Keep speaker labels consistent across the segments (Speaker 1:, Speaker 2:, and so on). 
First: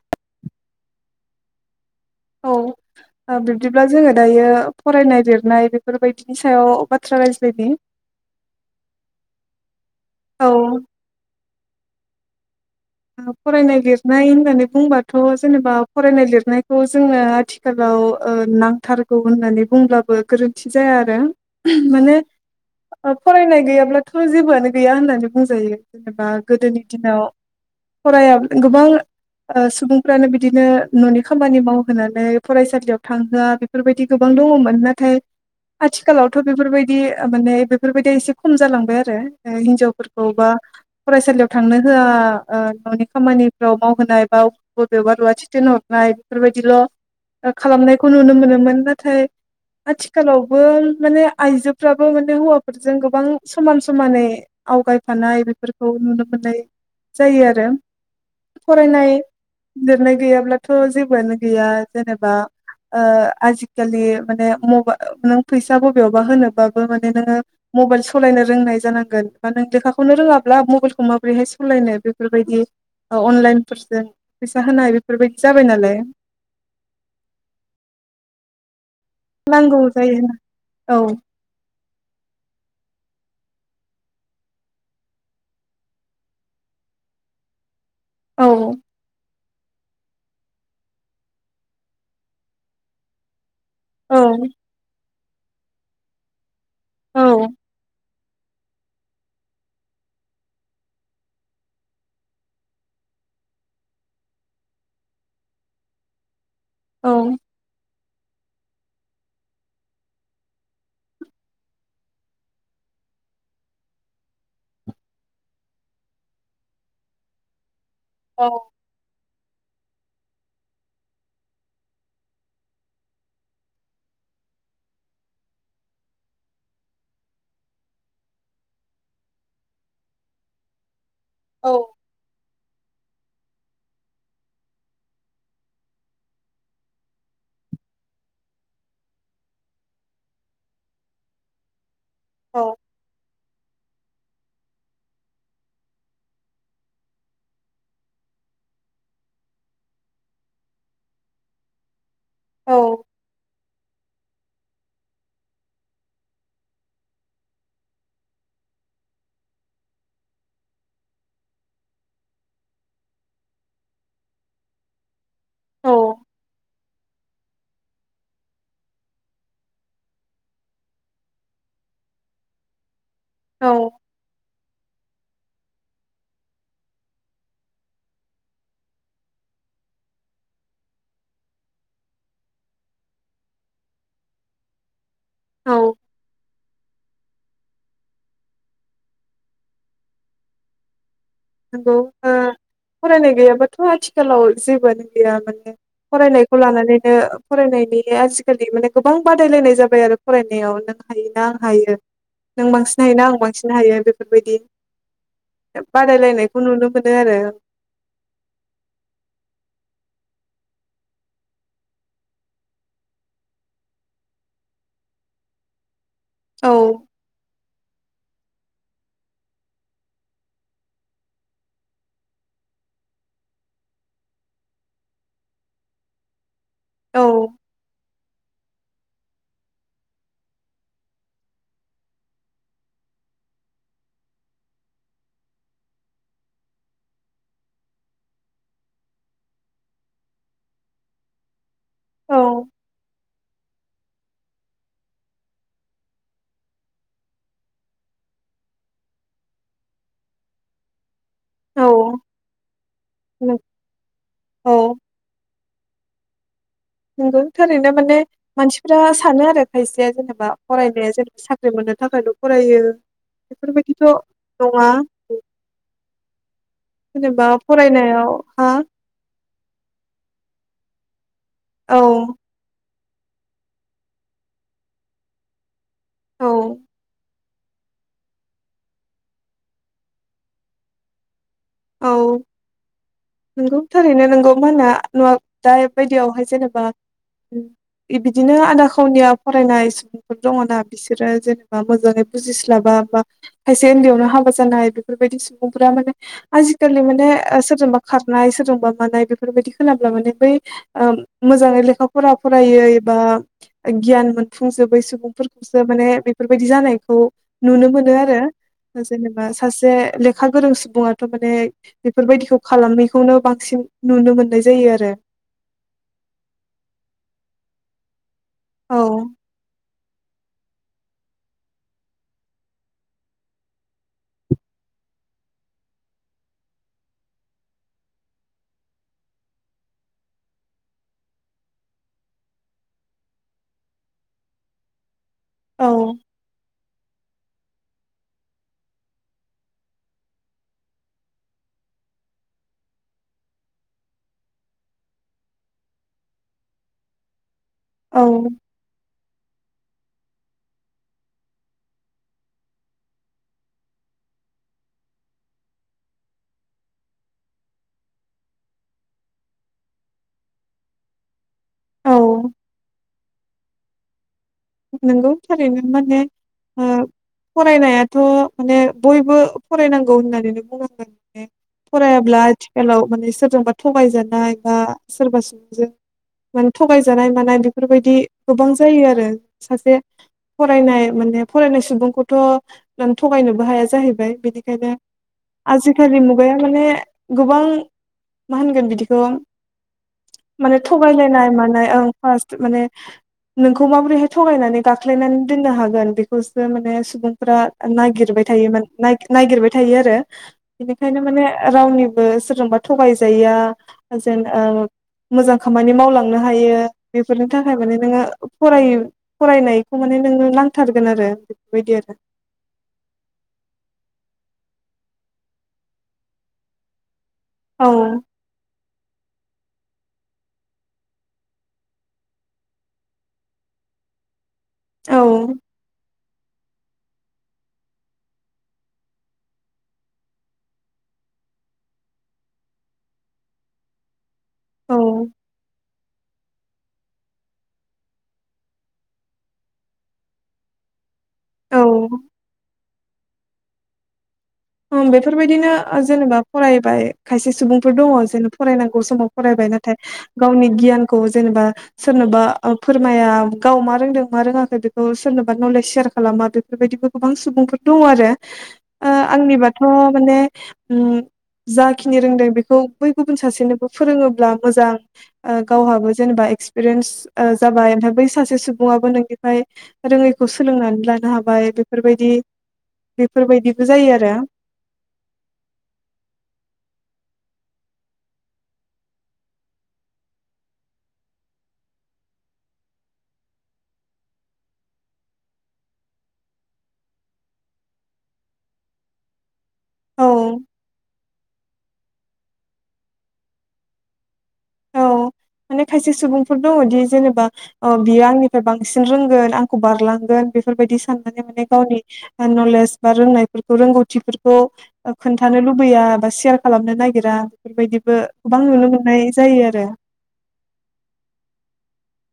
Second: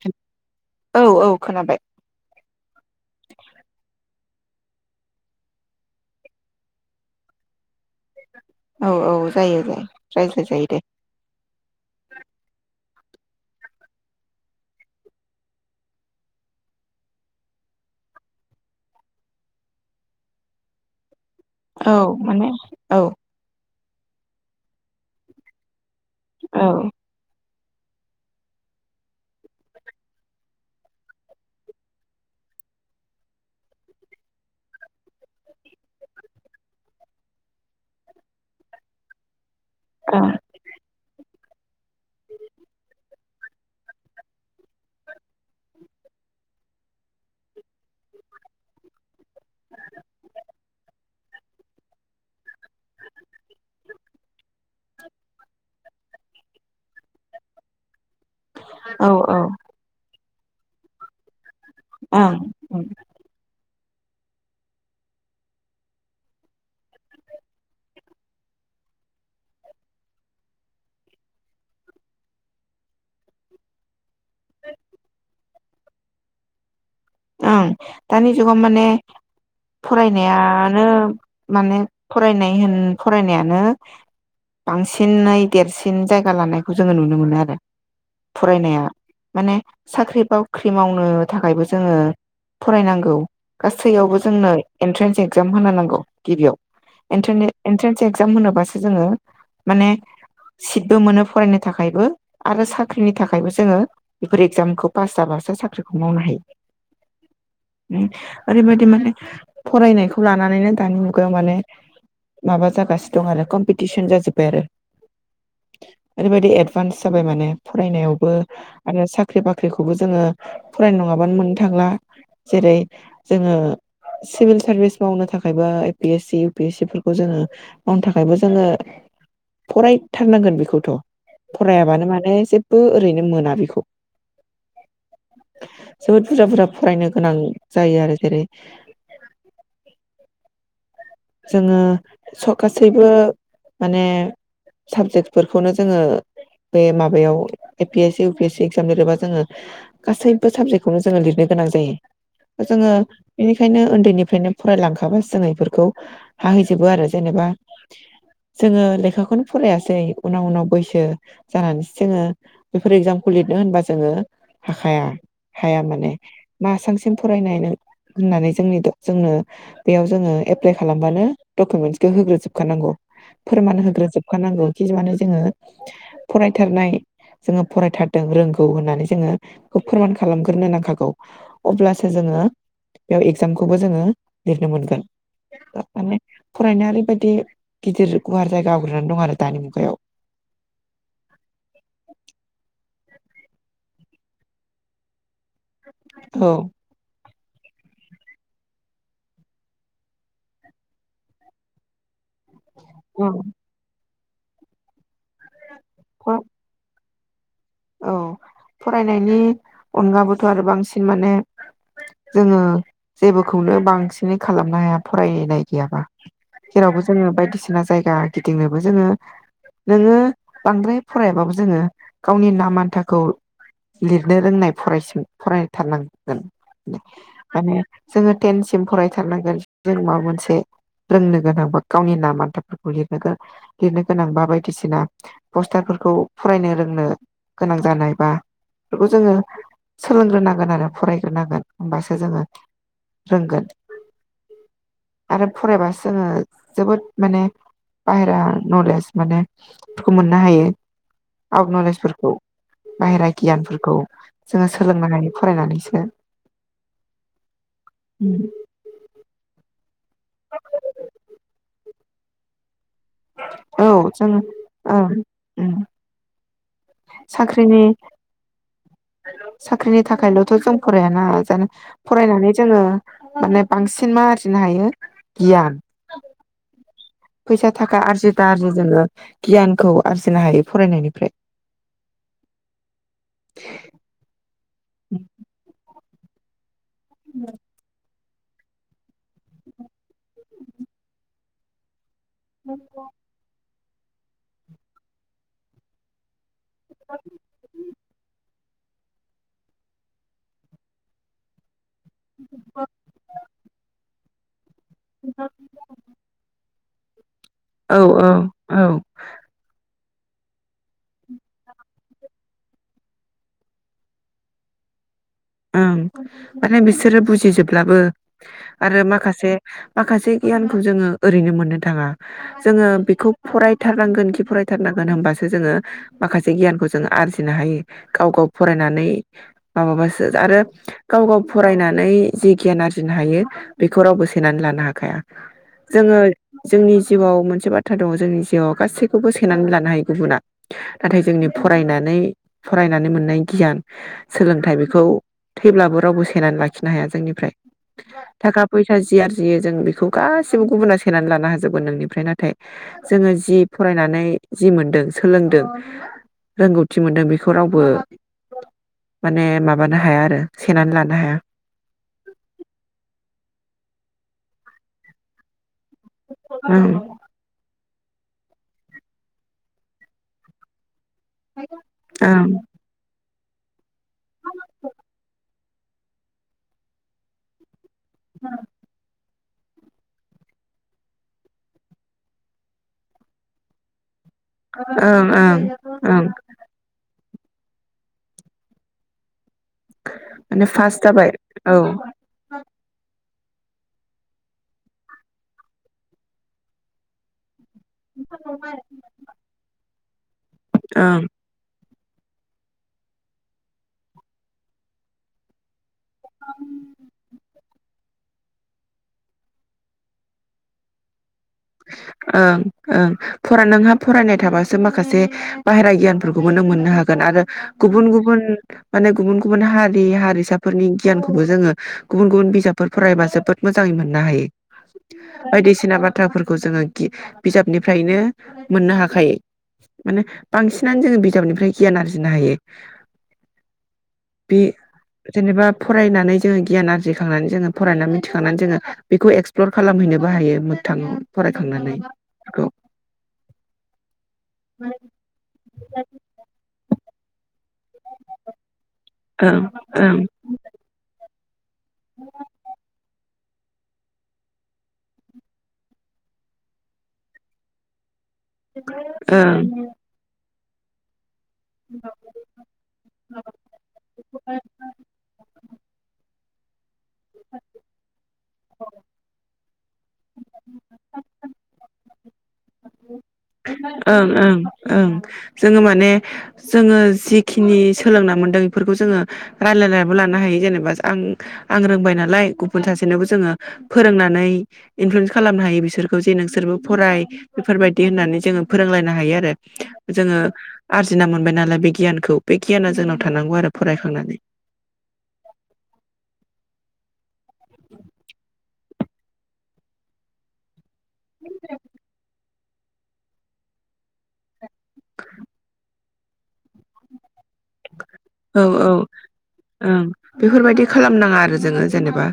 Speaker 1: [unintelligible] औ औ खोनाबाय
Speaker 2: औ बिब्दिब्ला जोङो दायो फरायनाय लिरनाय बेफोरबायदिनि सायाव बाथ्रा रायज्लायनि।
Speaker 1: औ औ जायो जायो रायज्लाय
Speaker 2: औ
Speaker 1: जायो दे।
Speaker 2: फरायनाय लिरनाय होननानै बुंबाथ' जेनेबा फरायनाय लिरनायखौ जोङो आथिखालाव ओ नांथारगौ होननानै बुंब्लाबो गोरोन्थि जाया आरो।
Speaker 1: औ
Speaker 2: माने
Speaker 1: औ
Speaker 2: फरायनाय गैयाब्ला दाथ' जेबोआनो गैया होननानै बुंजायो। जेनेबा गोदोनि
Speaker 1: ओं
Speaker 2: दिनाव फराय गोबां सुबुंफ्रानो बिदिनो न'नि खामानि मावहोनानै फरायसालियाव थांहोआ बेफोरबायदि गोबां दङमोन नाथाय आथिखालावथ' बेफोरबायदि माने बेफोरबायदि एसे खम जालांबाय आरो हिनजावफोरखौ बा फरायसालियाव थांनो होआ ओ न'नि खामानिफ्राव मावहोनाय बा बबेबा रुवाथि थोन हरनाय बेफोरबायदिल' खालामनायखौ नुनो मोनोमोन नाथाय आथिखालावबो माने आइजोफ्राबो माने हौवाफोरजों गोबां समान समानै आवगायफानाय बेफोरखौ नुनो मोननाय जायो आरो।
Speaker 1: औ
Speaker 2: फरायनाय
Speaker 1: औ
Speaker 2: लिरनाय गैयाब्ला ब्लाथ' जेबोआनो गैया जेनेबा
Speaker 1: ओं
Speaker 2: ओ आजि आजिखालि माने मबा नों फैसा बबेयावबा होनोबाबो माने नोङो मबाइल सलायनो रोंनाय जानांगोन बा नों लेखाखौनो रोङाब्ला मबाइलखौ माबोरैहाय सलायनो! बेफोरबायदि ओ अनलाइनफोरजों फैसा होनाय बेफोरबायदि जाबाय नालाय।
Speaker 1: ओं दानि जुगाव माने
Speaker 2: नांगौ जायो
Speaker 1: फरायनायानो
Speaker 2: औ
Speaker 1: माने फरायनाय होन फरायनायानो बांसिनै देरसिन जायगा लानायखौ जोङो नुनो मोनो आरो।
Speaker 2: औ
Speaker 1: फरायनाया माने साख्रि बाख्रि मावनो थाखायबो जोङो फरायनांगौ।
Speaker 2: औ
Speaker 1: गासैयावबो जोंनो एनट्रेन्स एगजाम होनो नांगौ गिबियाव
Speaker 2: औ
Speaker 1: एन्ट्रेन-एन्ट्रेन्स एगजाम होनोबासो जोङो माने सिटबो मोनो फरायनो थाखायबो आरो साख्रिनि थाखायबो जोङो बेफोर एगजामखौ पास जाबासो साख्रिखौ मावनो हायो।
Speaker 2: औ
Speaker 1: उम ओरैबायदि माने फरायनायखौ लानानैनो दानि मुगायाव माने माबा जागासिनो दं आरो कम्पिटिसन जाजोब्बाय आरो ओरैबायदि एदभान्स जाबाय माने फरायनायावबो
Speaker 2: औ
Speaker 1: आरो साख्रि बाख्रि खौबो जोङो फरायनाय नङा। बानो मोननो थांला जेरै जोङो सिभिल सारभिस मावनो थाखायबो A P S C U P S C फोरखौ जोङो मावनो थाखायबो जोङो फरायथारनांगोन बेखौथ' फरायाबानो माने जेबबो बो ओरैनो मोना बेखौ जोबोद बुरजा बुरजा फरायनो गोनां जायो आरो जेरै जोङो स
Speaker 2: औ
Speaker 1: गासैबो माने साबजेक्टफोरखौनो जोङो बे माबायाव A P S C U P S C exam लिरोबा जोङो गासैबो साबजेक्टखौनो जोङो लिरनो गोनां जायो जोङो बेनिखायनो उन्दैनि बेफ्रायनो फरायलांखाबा जों इफोरखौ हाहैजोबो आरो जेनेबा जोङो लेखाखौनो फरायासै उनाव उनाव बैसो जानानैसो जोङो बेफोर एगजामखौ लिरनो होनबा जोङो हाखाया हाया माने मा आसामसिम फरायनाय होननानै जोंनि जोंनो बेयाव जोङो ए प्लाइ खालामबानो डकुमेन्टसखौ होग्रोजोबखानांगौ।
Speaker 2: औ
Speaker 1: फोरमान होग्रोजोबखानांगौ खि माने जोङो फरायथारनाय जोङो फरायथारदों रोंगौ होननानै जोङो बेखौ फोरमान खालामग्रोनो नांखागौ अब्लासो जोङो बेयाव एगजामखौबो जोङो लिरनो मोनगोन।
Speaker 2: औ
Speaker 1: माने फरायनाया ओरैबायदि गिदिर गुवार जाय गावग्रोनानै दं आरो दानि मुगायाव
Speaker 2: नंगौ ओ। फरायनाय गैयाबाथ' आथिखालाव जेबोआनो गैया माने
Speaker 1: औ
Speaker 2: फरायनायखौ लानानैनो फरायनायनि आजिखालि माने गोबां बादायलायनाय जाबाय आरो फरायनायाव नों हायो ना आं हायो नों बांसिन हायोना आं बांसिन हायो बे बेफोरबायदि लाय
Speaker 1: औ
Speaker 2: नाय खुनुनो मोनो आरो।
Speaker 1: औ फरायनायनि अनगाबोथ' आरो बांसिन माने जोङो जेबोखौनो बांसिनै खालामनो हाया फरायनाय गैयाबा
Speaker 2: औ
Speaker 1: जेरावबो जोङो बायदिसिना जायगा गिदिंनोबो जोङो नोङो बांद्राय फरायाबाबो जोङो गावनि नाम मान्थाखौ लिरनो रोंनाय फरायसो फरायथारनांगोन।
Speaker 2: औ
Speaker 1: माने जोङो थेनस म फरायथारनांगोन जों माबा मोनसे रोंनो गोनांबा गावनि नाम आन्थाफोरखौ लनो लिरनो गोनां बा बायदिसिना पस्टारफोरखौ फरायनो रोंनो गोनां जानाय बा बेफोरखौ जोङो सोलोंग्रोनांगोन आरो फरायग्रोनांगोन। होमबासो
Speaker 2: औ
Speaker 1: जोङो रोंगोन। आरो फरायबासो जोङो जोबोद माने बाहेरा नलेज माने बेखौ मोननो हायो। आवथ
Speaker 2: औ
Speaker 1: नलेजफोरखौ बाहेरा गियानफोरखौ जोङो
Speaker 2: औ
Speaker 1: सोलोंनो हायो फरायनानैसो।
Speaker 2: नंगौ [unintelligible] बे जेनेबा फरायनाया जे साख्रि मोनो थाखायल' फरायो
Speaker 1: औ
Speaker 2: बेफोरबायदिथ'
Speaker 1: जोङो
Speaker 2: नङा
Speaker 1: ओं
Speaker 2: जेनेबा
Speaker 1: साख्रिनि
Speaker 2: फरायनायाव हा
Speaker 1: साख्रिनि थाखायल'थ' जों फरायाना दानो
Speaker 2: औ
Speaker 1: फरायनानै जोङो माने बांसिन मा आरजिनो हायो गियान।
Speaker 2: औ
Speaker 1: फैसा थाखा आरजि दा आरजि जोङो गियानखौ आरजिनो हायो फरायनायनिफ्राय।
Speaker 2: औ नोंगौ थारैनो नोंगौ। मा होनो [unintelligible] बादियावहाय जेनेबा ओम। बिदिनो आदा खावनिया फरायनाय सुबुंफोर दङ ना बिसोरो जेनेबा मोजाङै बुजिस्लाबा बा खायसे उन्दैयावनो हाबा जानाय बेफोरबायदि सुबुंफोरा माने आजि खालि माने सोरजोंबा खारनाय सोरजोंबा माबानाय बेफोरबादि खोनाब्ला माने बै ओ मोजाङै लेखा फरा फरायै बा गियान सुफुंजोबै सुबुंफोरखौसो माने बेफोरबायदि जानायखौ [unintelligible] नुनो
Speaker 1: औ
Speaker 2: मोनो
Speaker 1: औ
Speaker 2: आरो,
Speaker 1: औ
Speaker 2: जेनेबा सासे लेखा गोरों सुबुङा थारमाने बेफोरबायदिखौ खालामैखौनो बांसिन नुनो मोननाय जायो आरो।
Speaker 1: ओं माने बिसोरो बुजिजोबब्लाबो
Speaker 2: औ
Speaker 1: आरो माखासे माखासे गियानखौ जोङो ओरैनो मोननो थाङा। जोङो बेखौ फरायथारनांगोनखि फरायथारनांगोन होनबासो जोङो माखासे गियानखौ जोङो आरजिनो हायो। गाव गाव फरायनानै माबाबासो आरो गाव गाव फरायनानै जि गियान आरजिनो हायो बेखौ रावबो सेनानै लानो हाखाया।
Speaker 2: औ
Speaker 1: जोङो जोंनि जिउआव मोनसे बाथ्रा दङ जोंनि जिउआव गासैखौबो सोनानै लानो हायो गुबुना नाथाय जोंनि फरायनानै फरायनानै मोननाय गियान सोलोंथाइ बे खौ थैब्लाबो रावबो सेनानै लाखिनो हाया जोंनिफ्राय।
Speaker 2: औ
Speaker 1: थाखा फैसा जि आरजियो जों बे बेखौ गासिबो गुबुनााव सेनानै लानो हाजोबगोन नोंनिफ्राय नाथाय जोङो जि फरायनानै जि मोनदों सोलोंदों रोंगौथि मोनदों बेखौ रावबो माने मा माबानो हाया आरो सेेनानै लानो हाया।
Speaker 2: औ नोंगौ थारैनो माने
Speaker 1: ओं
Speaker 2: फरायनाया थ' माने बयबो फरायनांगौ होननानैनो बुंनांगोन। फरायाब्ला
Speaker 1: ओं
Speaker 2: आथिखालाव माने सोर जोंबा थगायजानाय बा सोरबा सुबुंजों माने थगाय जानाय मानाय बेफोरबायदि गोबां जायो आरो। सासे फरायनाय माने फरायनाय सुबुंखौथ माने थगायनोबो हाया जाहैबाय। बिनिखायनो
Speaker 1: ओं ओं
Speaker 2: आजिखालि
Speaker 1: ओं
Speaker 2: मुगाया माने गोबां मा होनगोन बिदिखौ माने
Speaker 1: फार्स्ट जाबाय
Speaker 2: थगायलायनाय
Speaker 1: औ
Speaker 2: मानाय ओं फार्स्ट माने नोंखौ माबोरै हाय थगायनानै गाख्लायनानै दोननो हागोन बेखौसो माने सुबुंफोरा नागिरबाय थायो नागिरबाय थायो आरो बेनिखायनो
Speaker 1: ओं
Speaker 2: माने रावनि बो सोरजोंबा थगाय जाया जेन मोजां खामानि मावलांनो हायो बेफोरनि थाखाय माने नोङो फरायो फरायनायखौ माने नोंनो नांथारगोन आरो बेफोरबायदि आरो
Speaker 1: ओं ओं फरा नोंहा फरायनाय थाबा सो माखासे बाहेरा गियानफोरखौबो नों मोननो हागोन आरो
Speaker 2: औ
Speaker 1: गुबुन गुबुन माने गुबुन गुबुन हारि हारिसाफोरनि गियानखौबो जोङो गुबुन गुबुन बिजाबफोर फरायबा जोबोद मोजाङै मोननो हायो।
Speaker 2: औ
Speaker 1: बायदिसिना बा थ्राफोरखौ जोङो गि बिजाबनिफ्रायनो मोननो हाखायो। मानो बांसिनानो जोङो बिजाबनिफ्राय गियान आरजिनो हायो। बे
Speaker 2: औ
Speaker 1: जेनेबा फरायनानै जोङो गियान आरजिखांनानै जोङो फरायनानै मिथिखांनानै जोङो बेखौ एक्सप्लर खालामहैनोबो हायो। थां फरायखांनानै औ
Speaker 2: ओं बेफोरबायदिनो जेनेबा फरायबाय खायसे सुबुंफोर दङ' जेन फरायनांगौ समाव
Speaker 1: ओं
Speaker 2: फरायबाय। नाथाय
Speaker 1: ओं
Speaker 2: गावनि गियानखौ जेनेबा सोरनोबा ओ फोरमाया गाव मा रोंदों मा रोङाखै बेखौ सोरनोबा नलेज सेयार खालामा बेफोरबायदिबो गोबां सुबुंफोर दङ' आरो ओ
Speaker 1: [inaudible]
Speaker 2: आंनिबाथ' माने उम। जाखिनि रोंदों बेखौ बै गुबुन सासेनोबो फोरोङोब्ला मोजां। ओ गावहाबो जेनेबा एक्सपिरियेन्स जाबाय ओमफ्राय बै सासे सुबुङाबो नोंनिफ्राय रोङैखौ सोलोंनानै लानो हाबाय बेफोरबायदि बेफोरबायदिबो जायो
Speaker 1: ओं
Speaker 2: आरो
Speaker 1: ओं ओं जोङो माने जोङो जि खिनि सोलोंना मोनदों बेफोरखौ जोङो रायलायनाबो लानो हायो जेनेबा आं आं रोंबाय नालाय गुबुन सासेनोबो जोङो फोरोंनानै इनफ्लुयेन्स खालामनो हायो बिसोरखौ जे नोंसोरबो फराय बेफोरबायदि होननानै जोङो फोरोंलायनो हायो आरो जोङो
Speaker 2: औ
Speaker 1: आरजिना मोन बाय नालाय बे गियानखौ। बे गियाना जोंनाव थानांगौ आरो फरायखांनानै।
Speaker 2: औ माने खायसे सुबुंफोर दङदि जेनेबा अ बियो आंनिफ्राय बां सिन रोंगोन आंखौ बारलांगोन बेफोरबायदि साननानै माने गावनि बा नलेज बा रोंनायफोरखौ रोंगौथिफोरखौ खोन्थानो लुबैया बा सेयार खालामनो नागिरा। बेफोरबायदिबो गोबां
Speaker 1: औ
Speaker 2: नुनो
Speaker 1: औ
Speaker 2: मोननाय जायो आरो।
Speaker 1: ओं बेफोरबायदि खालामनाङा आरो जोङो जेनेबा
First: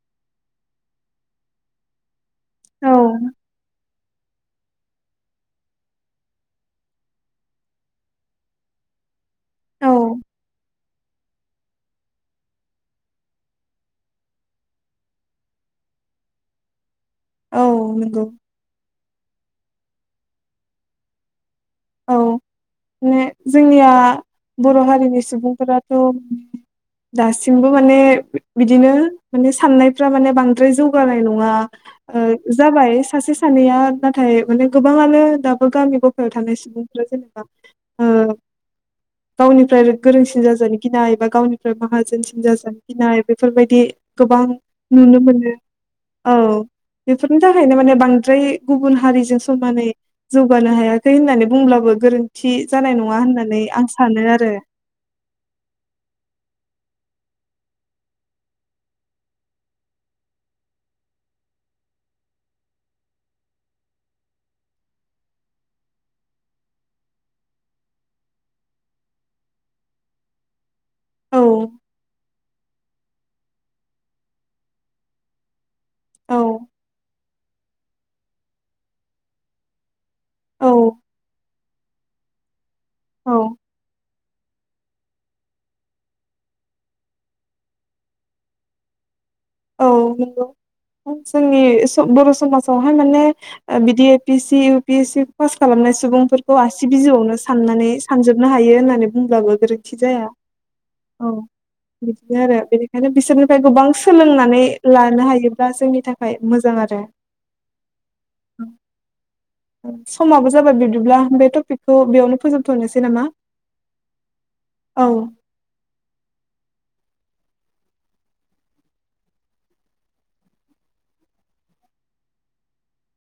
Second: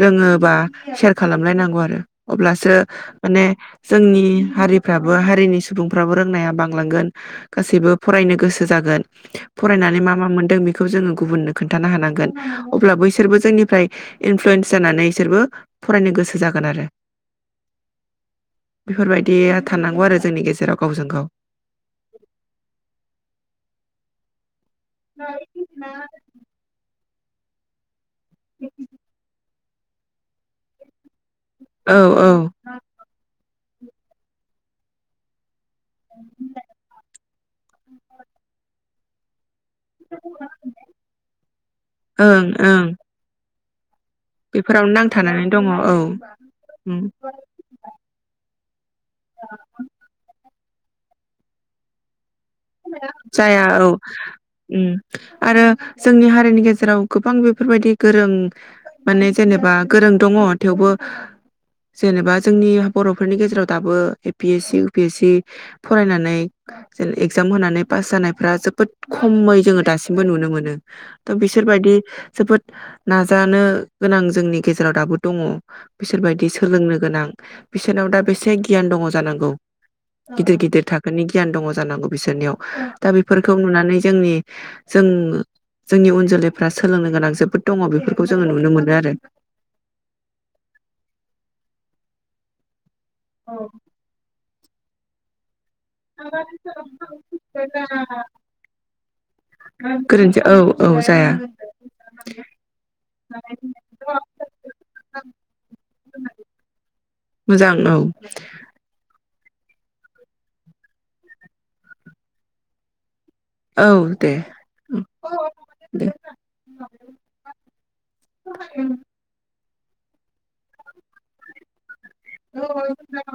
Speaker 1: रोङोबा सेयार खालामलायनांगौ आरो। अब्लासो
Speaker 2: औ
Speaker 1: माने जोंनि हारिफ्राबो हारिनि सुबुंफ्राबो रोंनाया बांलांगोन गासैबो फरायनो गोसो जागोन। थानो हानांगोन अब्ला बैसोरबो जोंनिफ्राय इनफ्लुयेन्स जानानै बिसोरबो फरायनो गोसो जागोन आरो।
Speaker 2: औ नंगौ
Speaker 1: बेफोरबायदि थानांगौ आरो जोंनि गेजेराव गावजों गाव।
Speaker 2: औ माने जोंनिया बर' हारिनि सुबुंफोराथ'। दासिमबो माने बि-बिदिनो माने साननायफ्रा माने बांद्राय जौगानाय न ङा
Speaker 1: औ
Speaker 2: ओ
Speaker 1: औ
Speaker 2: जाबाय सासे सानैया नाथाय माने गोबाङानो दा बो गामि गफायाव थानाय सु [inaudible] ओ गावनि। फ्राय गोरोंसिन जाजानो गिनाय बा गावनिफ्राय माहाजोनसिन
Speaker 1: ओं
Speaker 2: जाजानो
Speaker 1: ओं
Speaker 2: गिनाय बेफोरबायदि। दि गोबां
Speaker 1: बेफोरावनो
Speaker 2: नुनो
Speaker 1: नांथानानै
Speaker 2: मोनो
Speaker 1: दङ औ
Speaker 2: औ
Speaker 1: उम
Speaker 2: बेफोरनि थाखायनो माने बांद्राय गुबुन हारिजों समानै जौ बानो हायाखै होननानै बुंब्लाबो गोरों
Speaker 1: जाया औ
Speaker 2: आरो
Speaker 1: उम आरो जोंनि हारिनि गेजेराव गोबां बेफोरबायदि गोरों माने जेनेबा गोरों दङ थेवबो जेनेबा जोंनि बर'फोरनि गेजेराव दाबो ए-पि-एस-सि उ-पि-एस-सि फरायनानै जेन एगजाम होनानै पास जानायफ्रा जोबोद खमै जोङो दासिमबो नुनो मोनो। थ
Speaker 2: औ
Speaker 1: बिसोरबायदि जोबोद नाजानो गोनां जोंनि गेजेराव दाबो दङ।
Speaker 2: औ
Speaker 1: बिसोरबायदि सोलोंनो गोनां। बिसोरनाव दा बेसे गियान दङ जानांगौ। गिदिर
Speaker 2: औ
Speaker 1: गिदिर थाखोनि। गियान दङ जानांगौ। बिसोरनियाव दा
Speaker 2: औ
Speaker 1: बेफोरखौ नुनानै जोंनि जों जोंनि उन जोलैफ्रा सोलोंनो गोनां जोबोद दङ बेफोरखौ जोङो नुनो मोनो आरो
Speaker 2: औ नंगौ जोंनि स बर समाजाव माने बिदि A P S C U P S C बस खालामनाय सुबुंफोरखौ आसि बिजौआवनो साननानै सानजोबनो हायो होननानै बुंब्लाबो गोरोन्थि जाया औ बिदिनो आरो बेनिखायनो बिसोरनिफ्राय गोबां सोलोंनानै लानो हायोब्ला जोंनि थाखाय मोजां आरो
Speaker 1: मोजां औ
Speaker 2: समाबो जाबाय बिब्दिब्ला बे टपिकखौ बेयावनो फोजोबथनोसै नामा?
Speaker 1: औ दे
Speaker 2: औ
Speaker 1: ओम दे [unintelligible] [unintelligible]